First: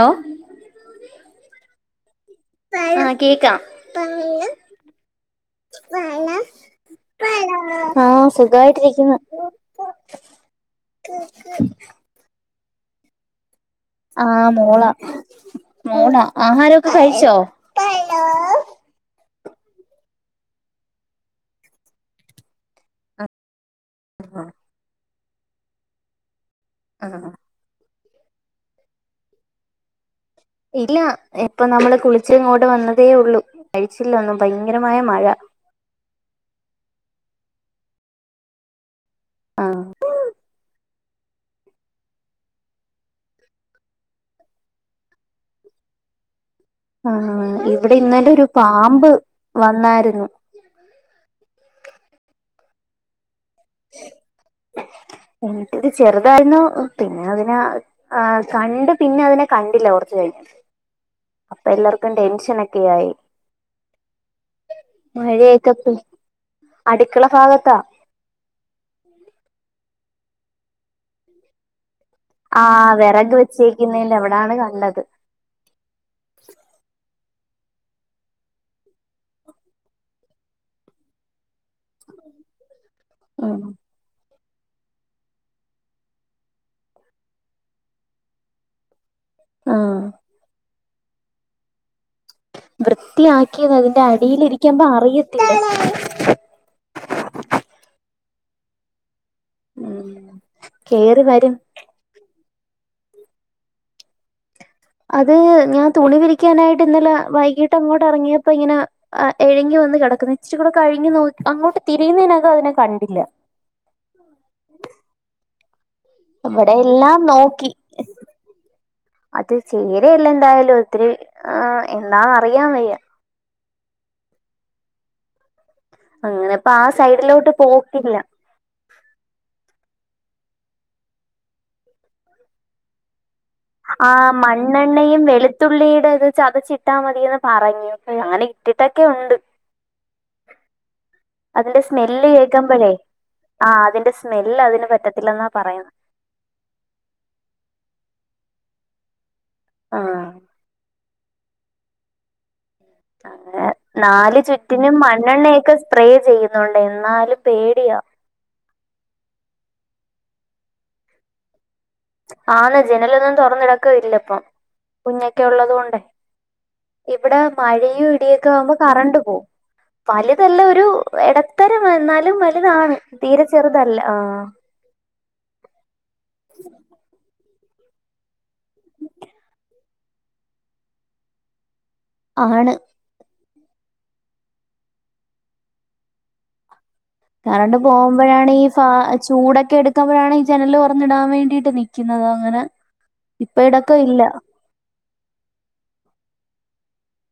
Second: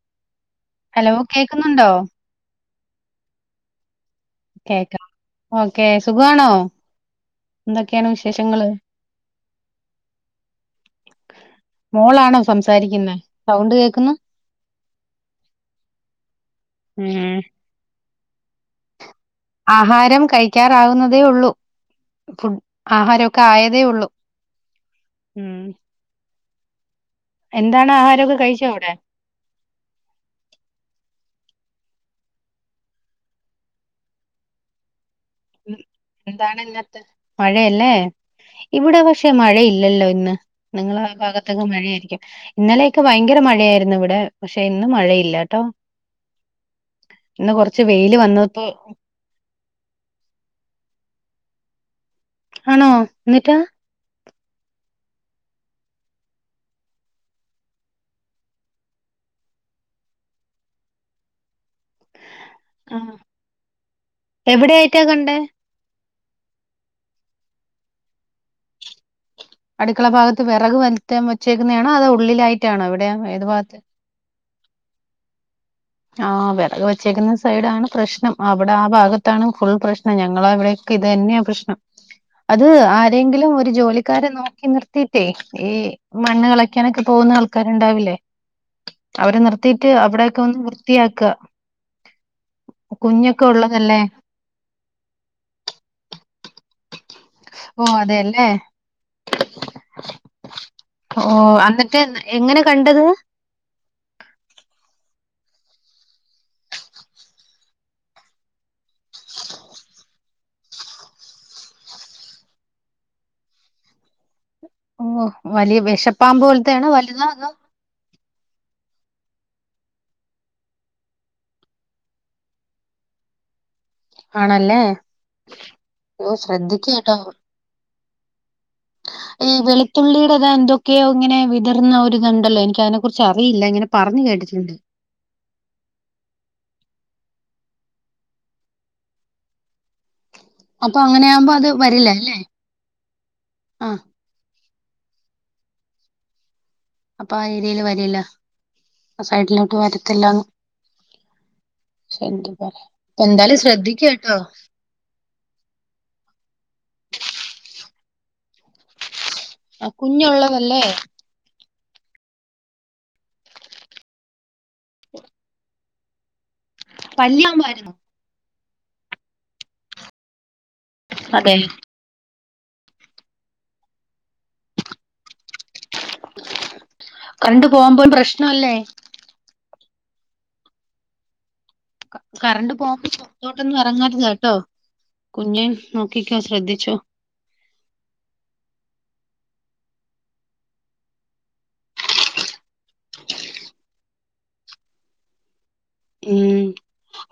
ഓ hello കേക്കുന്നുണ്ടോ? ആ കേക്കാം. കേക്ക. ഓക്കെ പഴം സുഗാണോ ആ എന്തൊക്കെയാണ് വിശേഷങ്ങള് സുഖായിട്ടിരിക്കുന്നു മോളാണോ സംസാരിക്കുന്നെ സൗണ്ട് കേക്കുന്നു. ആ മോള. ന്നോടാ ആഹാരൊക്കെ ഉം. കഴിച്ചോ? ആഹാരം കഴിക്കാറാവുന്നതേ ഉള്ളൂ. ഫുഡ് ആഹാരൊക്കെ ആയതെ തേ ഉള്ളൂ ഉം ആ എന്താണ് ആഹാരൊക്കെ കഴിച്ചോ അവിടെ ഇല്ല ഇപ്പൊ നമ്മള് കുളിച്ച് ഇങ്ങോട്ട് വന്നതേ ഉള്ളൂ കഴിച്ചില്ല ഒന്നും ഭയങ്കരമായ മഴ എന്താണ് ഇന്നത്തെ മഴയല്ലേ ഇവിടെ പക്ഷേ മഴ ആ ഇല്ലല്ലോ ഇന്ന് നിങ്ങളെ ഭാഗത്തൊക്കെ മഴയായിരിക്കും ഇന്നലെയൊക്കെ ഭയങ്കര മഴയായിരുന്നു ഇവിടെ പക്ഷെ ഇന്ന് മഴയില്ലട്ടോ ആ ഇവിടെ ഇന്നലൊരു പാമ്പ് വന്നായിരുന്നു. ആണോ എന്നിട്ട് എന്നിട്ട് ഇത് ചെറുതായിരുന്നു പിന്നെ അതിനെ ആ കണ്ട് പിന്നെ അതിനെ കണ്ടില്ല കുറച്ച് കഴിഞ്ഞ് ല്ലർക്കും ടെൻഷനൊക്കെ ആയി ആഹ്. എവിടെയായിട്ടാ മഴ കണ്ടേ? യൊക്കെ അടുക്കള ഭാഗത്താ അടുക്കള ഭാഗത്ത് വിറക് വറ്റം വെച്ചേക്കുന്നതാണ് അത ആ വിറക് വെച്ചേക്കുന്നതിന്റെവിടെ ദാണ് കണ്ടത് ആ വിറക് വെച്ചേക്കുന്ന സ് സൈഡാണ് പ്രശ്നം അവിടെ ആ ഭാഗത്താണ് ഫുൾ പ്രശ്നം ഞങ്ങളവിടെ ക്കേ ഇതന്നെയാണ് പ്രശ്നം അത് ആരെങ്കിലും ഉം ഒരു ജോലിക്കാരെ നോ നിർത്തിട്ടേ ഈ മണ്ണ് കളക്കാനൊക്കെ പോകുന്ന ആൾക്കാരുണ്ടാവില്ലേ അവരെ നിർത്തിയിട്ട് ആഹ് അവിടെയൊക്കെന്ന് വൃ വൃർത്തിയാക്ക വൃത്തിയാക്കിയത് അതിന്റെ അടിയിൽ ഇരിക്കുമ്പോ അറിയത്തില്ല ഓ അതെല്ലേ കേറി ഓ വരും അന്നിട്ട് എങ്ങനെ കണ്ടത് അത് ഞാൻ തുണി വിരിക്കാനായിട്ട് ഇന്നലെ വൈകിട്ട് അങ്ങോട്ട് ഇറങ്ങിയപ്പോ ഇങ്ങനെ എഴഞ്ഞ് വന്ന് കിടക്കുന്നു ഇച്ചിരൂടെ കഴിഞ്ഞ് അങ്ങോട്ട് തിരിയുന്നനകം അതിനെ കണ്ടില്ല ഓ വലിയ ബശ അവിടെ എല്ലാം നോക്കി അത് ചേരയല്ല ന്തായാലും ത്തിരി എന്താ അറിയാൻ വയ്യ ആണല്ലേ ഓ അങ്ങനെ പ്പ ആ ശ്രദ്ധിക്ക കേട്ടോ സൈഡിലോട്ട് പോ ക്കില്ല ഈ വെളുത്തുള്ളിയുടെ ഇത എന്തൊക്കെയോ ഇങ്ങനെ വിതർന്ന ഒരുതുണ്ടല്ലോ എനിക്ക് അതിനെ കുറി ആ മണ്ണെണ്ണയും വെളുത്തുള്ളിയുടെ ഇത് ചതച്ചിട്ടാ മതിന്ന് പറഞ്ഞു അങ്ങനെ ഇട്ടിട്ടൊക്കെ ഉണ്ട് അപ്പൊ അങ്ങനെ ആകുമ്പോ അത് അതിന്റെ വരില്ല സ്മെല് അല്ലേ ഏക്കുമ്പഴേ ആ അതിന്റെ സ്മെല് അതിന് പറ്റത്തില്ലെന്നാ പറയുന്ന അപ്പ ആ ഏരിയയില് വരില്ല സൈഡിലോട്ട് ആഹ് വരത്തില്ല ശന്ദ് പറ അങ്ങനെ നാലു ചുറ്റിനും മണ്ണെണ്ണയൊക്കെ സ്പ്രേ ചെയ്യുന്നുണ്ട് എന്നാലും പേടിയാ ആ കുഞ്ഞള്ളതല്ലേ ആന്ന ജനലൊന്നും തുറന്നിടക്ക ഇല്ല ഇപ്പൊ കുഞ്ഞൊക്കെ ഉള്ളത് കൊണ്ടേ ഇവിടെ പല്ലിയാകുമായിരുന്നു മഴയും ഇടിയും കറണ്ട് പോകും ഒരു അതെ ഇടിത്തരം എന്നാലും താണ് തീരെ ചെറുതല്ല ആഹ [inaudible] കണ്ടു പോകുമ്പോൾ പ്രശ്നമല്ലേ ആഹ് കറണ്ട് ആണ് പോകുമ്പോ അന്തോട്ടൊന്ന ഇറങ്ങരുത് കേട്ടോ കുഞ്ഞൻ നോക്കിക്കോ ശ്രദ്ധിച്ചോ കാരണ്ട് പോകുമ്പോഴാണ് ഈ ഫ ചൂടൊക്കെ എടുക്കുമ്പോഴാണ് ഈ ജനല് ഉറന്നിടാൻ വേണ്ടിട്ട് നിക്കുന്നത് അങ്ങനെ ഇപ്പ ഇടൊക്കെ ഇല്ല ഉം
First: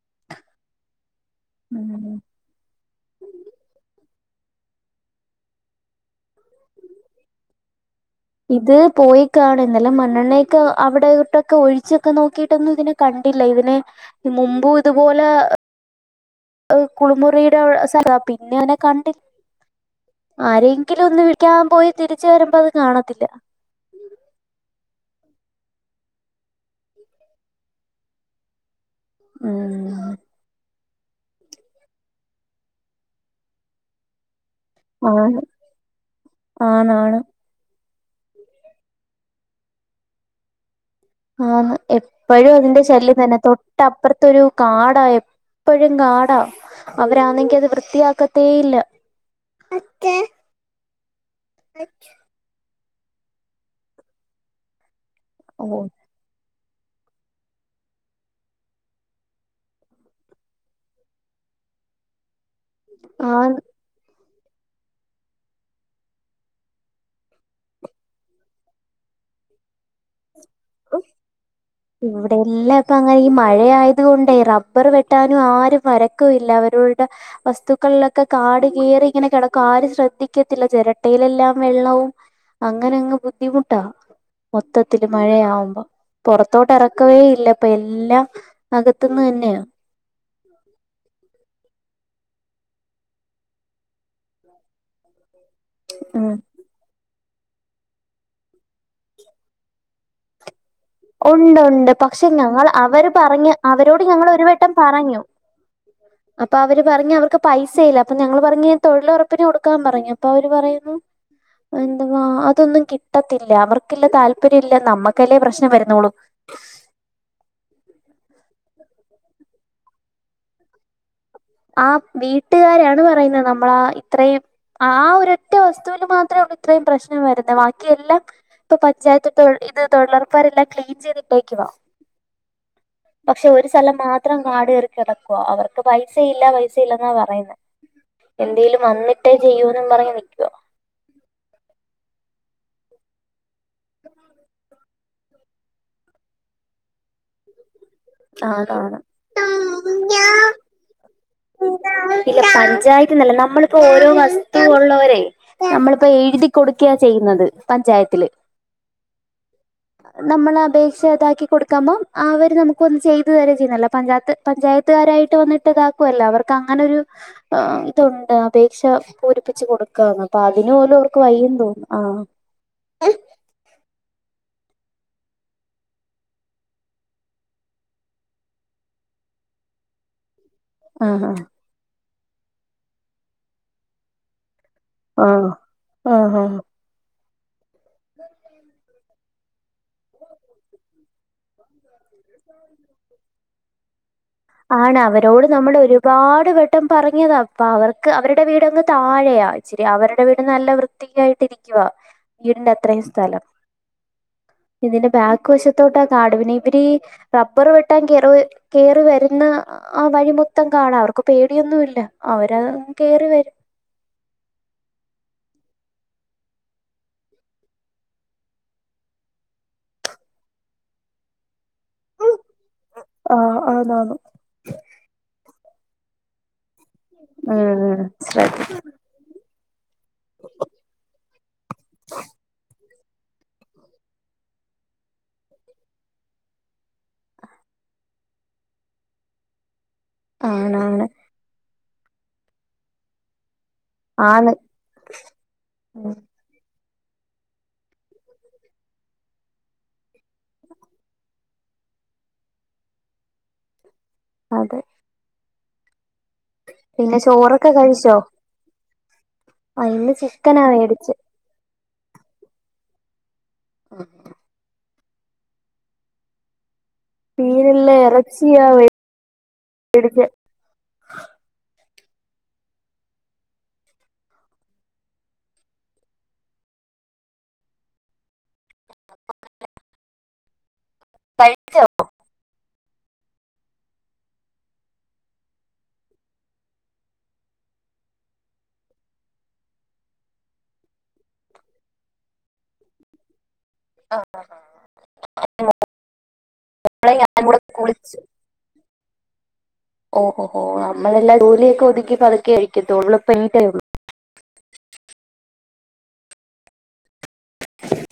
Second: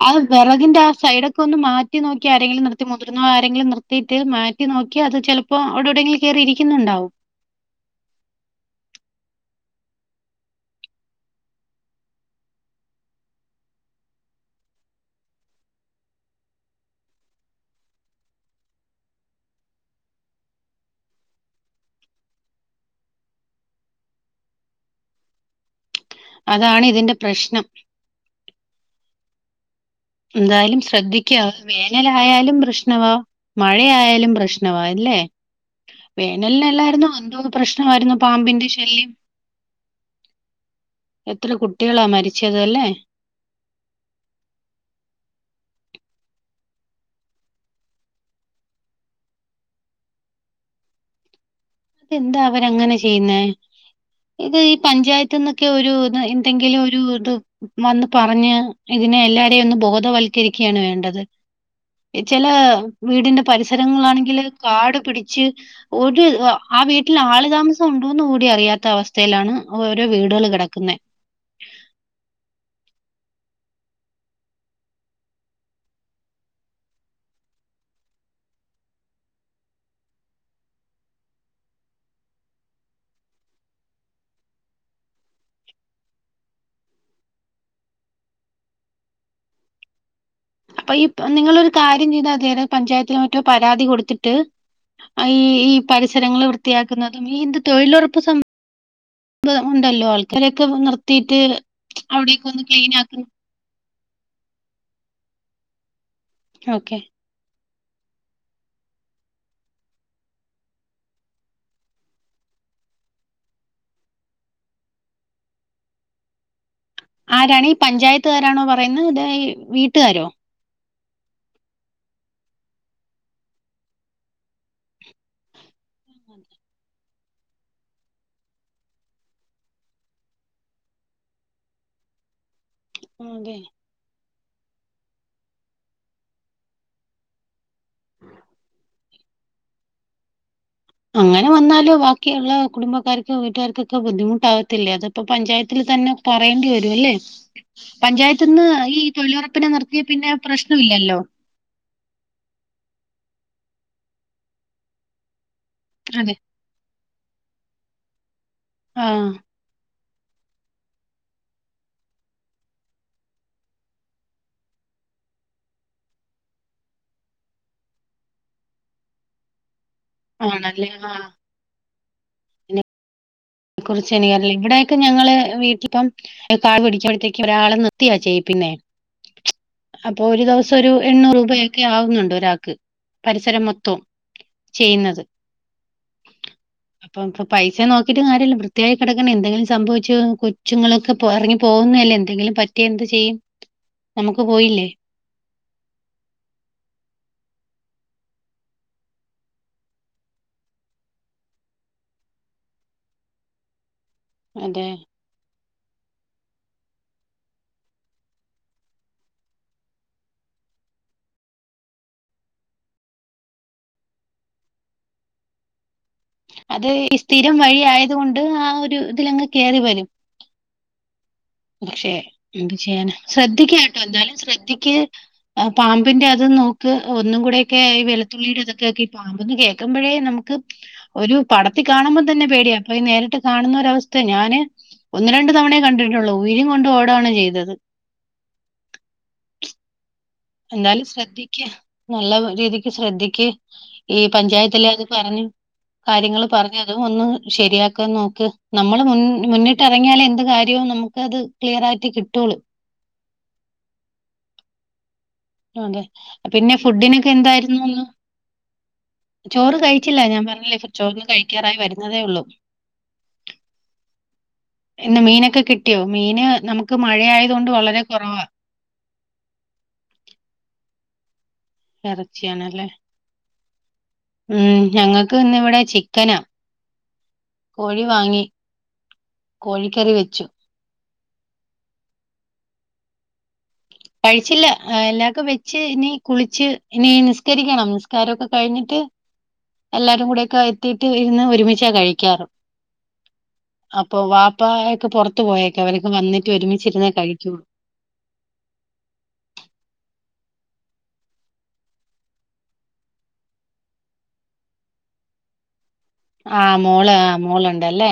ആ വറഗിന്ന ആ സൈഡക് ഒന്ന് മാറ്റി ഉം നോക്കി ആരെങ്കില നിർത്തി മുതിർന്ന ആരെങ്കിലും നിർത്തി മറ്റേത് മാറ്റി നോക്കി അത് ചിലപ്പോ അവിടെ എവിടെങ്കിലിൽ കേയറി ഇരിക്കുന്നുണ്ടാവും ഇത് പോയി കാണുന്നല്ല മണ്ണെണ്ണയൊക്കെ അവിടെ ഇട്ടൊക്കെ ഒഴിച്ചൊക്കെ നോക്കിട്ടൊന്നും ഇതിനെ കണ്ടില്ല ഇതിനെ മുമ്പും ഇതുപോലെ ഏർ കുളിമുറിയുടെ സ്ഥല പിന്നെ അവനെ കണ്ടില്ല ആരെങ്കിലും ഒന്ന് വിക്കാൻ പോയി തിരിച്ച വരുമ്പോ അത് കാണത്തില്ല അതാണ് ഇതിന്റെ പ്രശ്നം ഉം എന്തായാലും ശ്രദ്ധിക്കുക വേനലായാലും പ്രശ്നവാ മഴയായാലും പ്രശ്ന പ്രല്ലേ ആണ് വേനലിനല്ലായിരുന്നു ആണാണ് എന്തോ പ്രശ്ന പ്രമായിരുന്നു പാമ്പിന്റെ ശല്യം എത്ര ആഹ കുട്ടികളാ എപ്പോഴും മരിച്ചത് അതിന്റെ അല്ലേ ശല്യം തന്നെ തൊട്ടപ്പുറത്തൊരു കാടായ എപ്പോഴും കാടാ അവരാണെങ്കി അത് വൃത്തിയാക്കത്തേ ഇല്ല അതെന്താ അവരങ്ങനെ ചെയ്യ ഇത് ഈ പഞ്ചായത്ത് പന്നൊക്കെ ഓ ഒരു എന്തെങ്കിലും ഒരു ഇത് വന്ന് പറഞ്ഞ് ഇതിനെ എല്ലാരെയും ഒന്ന് ബോധവൽക്കരിക്കുകയാണ് വേണ്ടത് ചില വീടിന്റെ ആന്ന് പരിസരങ്ങളാണെങ്കില് കാട് പിടിച്ച് ഒരു ആ വീട്ടിൽ ആളുതാമസം ഉണ്ടോന്ന് കൂടി അറിയാത്ത അവസ്ഥയിലാണ് ഓരോ വീടുകൾ ക നടക്കുന്ന ഇവിടെ എല്ലാംക്ക അങ്ങനെ ഈ മഴയത കൊണ്ടേ റബ്ബർ വെട്ടാനും ആരും വരക്കല്ല അവരുടെ വസ്തുക്കളിലൊക്കെ കാട് കയറി ഇങ്ങനെ കിടക്കും ആരും ശ്രദ്ധിക്കത്തില്ല ചിരട്ടയിലെല്ലാം വെള്ളവും അങ്ങനെ അങ്ങ് ബുദ്ധിമുട്ടാ മൊത്തത്തില്ൽ മഴയാകുമ്പോ പുറ അത്തോട്ട ഇറക്കവേ ഇല്ല അപ്പൊ എല്ലാം അകത്തുന്ന് തന്നെയാണ് അപ്പൊ ഈ നിങ്ങളൊരു കാര്യം ചെയ്താ അദ് പഞ്ചായത്തിലെ മറ്റോ പരാതി കൊടുത്തിട്ട് ഈ ഈ ഉം പരിസരങ്ങൾ വൃത്തിയാക്കുന്നത് ഈന്ത് തൊഴിലുറപ്പ് സംം ഉണ്ടല്ലോ ആൾക്കാര ഉണ്ട് ഉണ്ട് പക്ഷെ ഒന്ന് ഞങ്ങൾ ക്ലീൻ അവര് ആക്കുന്നു പറഞ്ഞ് അവരോ ഞങ്ങൾ ഒരു വട്ടം പറഞ്ഞു അപ്പൊ അവര് ഓക്കെ പറഞ്ഞഞ് അവർക്ക് പൈസ ഇല്ല അപ്പൊ ഞങ്ങൾ പറഞ്ഞു തൊഴിലുറപ്പിന് കൊടുക്കാൻ പറഞ്ഞു അപ്പൊ അവര് പറയുന്നു എന്താവാ അതൊന്നും കിട്ടത്തില്ല അവർക്കല്ല താല്പര്യം ഇല്ല നമ്മക്കല്ലേ പ്രശ്ന വ ന്നോളു ആരാണി പഞ്ചായത്തുകാരാണോ പറഞ്ഞ പറയുന്ന അതോ വീട്ടുകാരോ ആ വീട്ടുകാരാണ് പറയുന്നത് നമ്മളാ ഇത്രയും ആ ഒര ഒറ്റ അവസ്ഥ മാത്രമേുള്ള ഇത്രയും പ്രശനം വെറുതെ ബാക്കിയ എല്ലാം ഇപ്പൊ പഞ്ചായത്ത് ഇത് തൊഴിലുറപ്പരെല്ലാം ക്ലീൻ ചെയ്തിട്ടേക്കുവ പക്ഷെ അതെ ഒരു സ്ഥലം മാത്ര ത്രം കാട് കയറി കിടക്കുവ അവർക്ക് പൈസയില്ല പൈസയില്ല എന്നാ പറയുന്നത് എന്തേലും വന്നി ട്ടേ ചെയ്യോ എന്നും പറഞ്ഞ് നിൽക്കുവ അങ്ങനെ വന്നാല് ബാക്കിയുള്ള കുടുംബക്കാർക്കും വീട്ടുകാര് ക്കൊക്കെ ബുദ്ദിമുട്ടാവത്തിലെ അത് ഇപ്പൊ പഞ്ചായത്തിൽ തന്നെ പറയേണ്ടി വരും അല്ലേ പഞ്ചായത്ത് നിന്ന് ആണാണ് ഈ തൊഴിലുറപ്പിനെ നിർത്തിയ പിന്നെ പ്രശ്നം ഇല്ലല്ലോ ഇല്ല പഞ്ചായത്ത്ന്നല്ല നമ്മളിപ്പോ ഓരോ വസ്തു ഉള്ളവരെ നമ്മളിപ്പോ അതെ എഴുതി കൊടുക്കയാ ചെയ്യുന്നത് പഞ്ചായത്തില് ആഹ നമ്മള അപേക്ഷ ഇതാക്കി കൊടുക്കാപോ അവര് നമുക്ക്ന്ന് ചെയ്തു തരെ ചെയ്യുന്നല്ല പഞ്ചായത്ത് പഞ്ചായത്തുകാരായിട്ട് വന്നിട്ട് ഇതാക്കുവല്ലോ അവർക്ക് അങ്ങനെരു ഇതുണ്ട് അപേക്ഷ പൂരിപ്പിച്ച്കൊടുക്കും അപ്പോ ആണല്ലേ അതിനുപോലും അവർക്ക് ആഹ് വയ്യ തോന്നും ആ ഇവിടെക്കെ ഞങ്ങള് വീട്ടിപ്പം കാട് പിടിച്ചഴത്തേക്ക് ഒരാളെ നിർത്തിയാ ചേയ്യിക്കുന്നത് പിന്നെ അപ്പൊ ഒരു ദിവസ സൊ ഒരു ആഹ് എണ്ണൂറ് രൂപയക്കെ ആവുന്നുണ്ട് ഒരാക്ക് പരിസരം മൊത്തം ആ ആ ആ അപ്പ പൈസ നോക്കി കാര്യം ഇല്ല വൃത്തിയായി കിടക്കണ്ടേ എന്തങ്കിലും സംഭവിച്ചു കൊച്ചുങ്ങളൊക്കെ- പൊ എറങ്ങി പോകുന്നല്ലേ? എന്തെങ്കിലും പറ്റി എന്ത് ചെയ്യും - ആണ് അവരോട് നമ്മള് ഒരുപാട് വെട്ടം പറഞ്ഞതാ. അപ്പൊ അവർക്ക് അവരുടെ വീടങ് താഴെയാ ഇച്ചിരി അവരുടെ വീട് നല്ല വൃത്തിക്കായിട്ട് ഇരിക്കുവ വീടിന്റെ അത്രയും സ്ഥലം. അതെ ഇതിന്റെ ബാക്ക് വശത്തോട്ട് ആ കാടു പിന്നെ ഈ അവര് റബ്ബർ വെട്ടാൻ കേറ് കേറി വര് ഇന്ന് ആ വഴി മൊത്തം കാടാ. അവർക്ക് പേടിയൊന്നും ഇല്ല. അവര് കേറി വരും. അത് ഈ സ്ഥിരം വഴി ആയത് കൊണ്ട് ആ ഒരു ഇതിലങ് കേറി വരും. പക്ഷെ എന്ത് ചെയ്യാന ആഹ് ശ്രദ്ധിക്ക്ട്ടോ ആന്നാന്ന്. എന്താലും ശ്രദ്ധിക്ക്. [unintelligible] പാമ്പിന്റെ അത് നോ ക്ക് ഒന്നും കൂടെക്കെ ഉം വെള്ത്തുള്ളിടെ ശ്രദ്ധ ഇതൊക്കെക്കി പാമ്പന്ന് കേക്കു ക്കുമ്പഴേ നമുക്ക് ഒരു പടത്തി കാണുമ്പം തന്നെ പേടിയ പ്പൊ ഈ നേരിട്ട് കാണുന്നൊരവസ്ഥേ. ഞാന് ഒന്ന് രണ്ട് തവണയേ കണ്ടിട്ടുള്ളൂ. [unintelligible] കൊണ്ട് ഓ താണ് ചെയ്തത്. എന്നാലും ആണാണ്. ശ്രദ്ധിക്ക. നല്ല രീതിക്ക് ശ്രദ്ധിക്ക്. ഈ ആണ്. പഞ്ചായത്തില് അത് പറഞ്ഞു ഉം കാര്യങ്ങള് പറ അതും ഒന്ന് ശരിയാക്കാ നോക്ക് നമ്മള് മുൻ മുന്നിട്ടിറങ്ങിയാലെ എന്ത് കാര്യവും നമുക്ക് അത് ക്ലിയർ ആയിട്ട് കിട്ടൊള്ളു. അതെ. അതെ. പിന്നെ ഫുഡിനൊക്കെ ചോറൊക്കെ എന്തായിരുന്നു ഇന്ന്? കഴിച്ചോ? ചോറ് ആ ഇന്ന് കഴിച്ചില്ല ഞാൻ ചിക്കനാ പറഞ്ഞില്ലേ മേടിച്ചെ. ചോറ് കഴിക്കാറായി വരു ന്നതേ ഉള്ളു. ആഹ് ആഹ് ഇന്ന് മീനക്കെ കിട്ടിയോ? മീന് നമു മീനല്ല എറച്ചിയാ വേടിച്ചേ. എറച്ചിയാണല്ലേ? ഉം ഞങ്ങക്ക് ഇന്നിവിടെ ചിക്കനാ കോഴി വാങ്ങി കോഴിക്കറി വെച്ചു. കഴിച്ചോ? കഴിച്ചില്ല എല്ലാക്കും വെച്ച് ഇനി കുളിച്ച് ഇനി നിസ്കരിക്കണം നിസ്കാരൊക്ക കഴിഞ്ഞിട്ട് എല്ലാരും കൂടെയൊക്കെ എത്തീട്ട് ഇരുന്ന് ഒരുമിച്ചാ കഴിക്കാറ്. അപ്പോ വാപ്പായൊക്കെ പൊറത്ത് പോയേക്കാ അവരൊക്കെ വന്നിട്ട് ഒരുമിച്ചിരുന്നേ മോളെ ഞാനും കഴിക്കുളൂ. കൂടെ കുളിച്ചു. ഓഹ് ഓഹ് ഓഹ് നമ്മളെല്ലാം ജോലിയൊക്കെ ഒതുക്കി പതുക്കെ കഴിക്കത്തൊള്ളൂ ഇപ്പ എണീറ്റേയുള്ളൂ. ആഹ് മോള് ആഹ് മോള്ണ്ടല്ലേ.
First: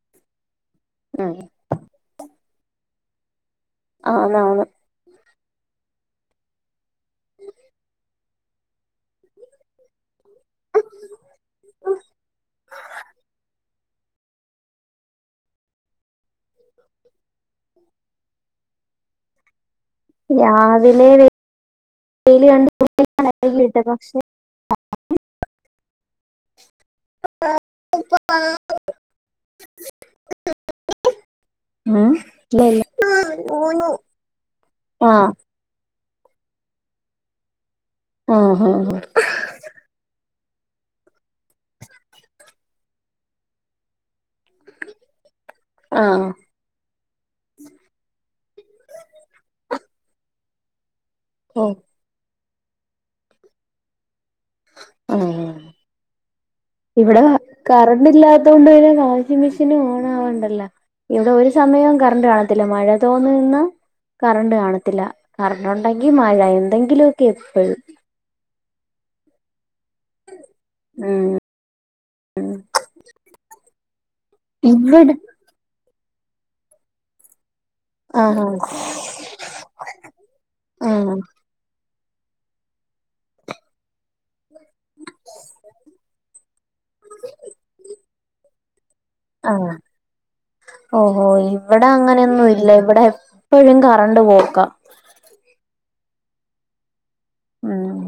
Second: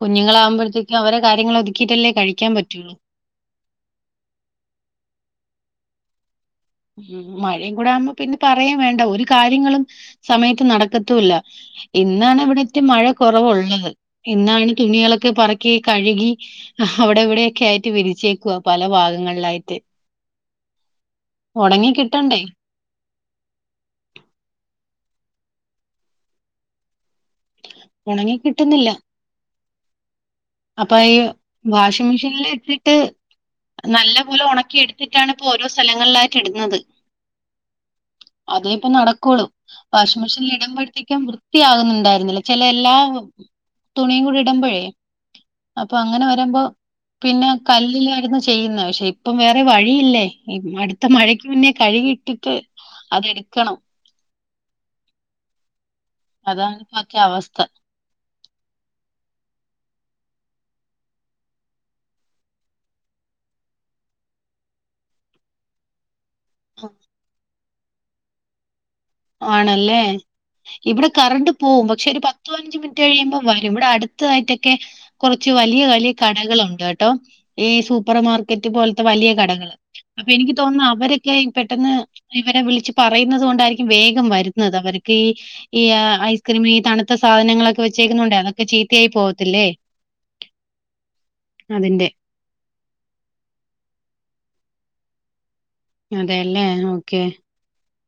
കുഞ്ഞ്ങ്ങളാവുമ്പഴ് ത്തേക്ക് അവര ഉം കാര്യങ്ങളൊതുക്കിട്ടല്ലേ കഴിക്കാൻ പ റ്റിളു അന്നാന്ന് ഉം മഴയും കൂടെ ആ [unintelligible] പിന്നെ പറയാ വേണ്ട ഒരു കാര്യങ്ങളും സമയത്ത് നാടകത്തുവില്ല ഇന്നാണ് ഇവിടത്തെ മഴ കുറവുള്ളത് എന്നാണ് തുണികളൊക്കെ പറക്കി കഴുകി അവിടെ ഇവിടൊക്കെആയിട്ട് വിരിച്ചേക്കുവ പല ഭാഗങ്ങളിലായിട്ട് രാവിലെ ഉണങ്ങി വ കിട്ടണ്ടേ [unintelligible] [unintelligible] പക്ഷേ ഉണങ്ങി [inaudible] കിട്ടുന്നില്ല [inaudible] അപ്പൊ ഈ വാഷിംഗ് ഉം മെഷീനിൽ ഇല്ല ഇല്ല ഇട്ടിട്ട് നല്ല പോലെ ഒണക്കി എടുത്തിട്ടാണ് ആഹ് ഇപ്പോ ഓരോ സ്ഥല [unintelligible] ഇടുന്നത് ആഹ് അതെ ഇപ്പ ആഹ് നടക്കുള്ളൂ വാഷിംഗ് മെഷീനൽ [unintelligible] ഇടുമ്പോഴത്തേക്കും വൃത്തിയാകുന്നുണ്ടായിരുന്നില്ല ചില എല്ലാ തുണിയും കൂടി ഇടുമ്പോഴേ അപ്പൊ അങ്ങനെ ആഹ് വരുമ്പോ പിന്നെ കല്ലിലായിരുന്നു ചെയ്യുന്നത് പക്ഷെ ഇപ്പം വേറെ വഴി [unintelligible] യില്ലേ അടു [unintelligible] ഇപ്പ മഴയ്ക്ക് ഓ മുന്നേ കഴുകിട്ടിട്ട് [unintelligible] അതെടുക്കണം ആ അതാണ് ഇപ്പത്തെ ഇവിടെ അവസ്ഥ കറണ്ട് ഇല്ലാ [unintelligible] വാഷിംഗ മെഷീനും ഓൺ ആവണ്ടല്ല ഇവിടെ ഒരു സമയം കറണ്ട് കാണത്തില്ല മഴ തോന്ന് നിന്ന കറണ്ട് കാണത്തില്ല കറണ്ട് ഒണ്ടെങ്കിൽ [unintelligible] മഴ എന്തെങ്കിലുമൊക്കെ എപ്പ [unintelligible] ആണല്ലേ ഏ ഇവിടെ ഉം കറണ്ട് പോവും പക്ഷെ ഒരു പത്ത് അഞ്ച് മിനിറ്റ് കഴിയുമ്പ വരും ഇവിടെ അടുത്തതായിട്ടൊക്കെ ഇവിടെ കുറച്ച് വലിയ ക [unintelligible] കടകളുണ്ട് കേട്ടോ ഈ സൂപ്പർ ആഹ് മാർക്കറ്റ് പോലത്തെ വലിയ കടകള് അപ്പൊ എനിക്ക് തോന്നുന്നു ആഹ് അവരൊക്കെ പെട്ടെന്ന് ഇവരെ വിളിച്ച് പറയുന്നത് കൊണ്ടായിരിക്കും വേഗം വരും അവർക്ക് ഈ ഈ ഐസ്ക്രീം ഈ തണുത്ത സാധനങ്ങളൊക്കെ വെച്ചേക്കുന്നുണ്ടെ [unintelligible] [unintelligible] ആ ഓഹോ ഇവിടെ അതിന്റെ അങ്ങനെന്നും ഇല്ല ഇവിടെ എപ്പോഴും കറണ്ട് പോകും ക്ക അതല്ലേ [unintelligible] ഓക്കെ ഉം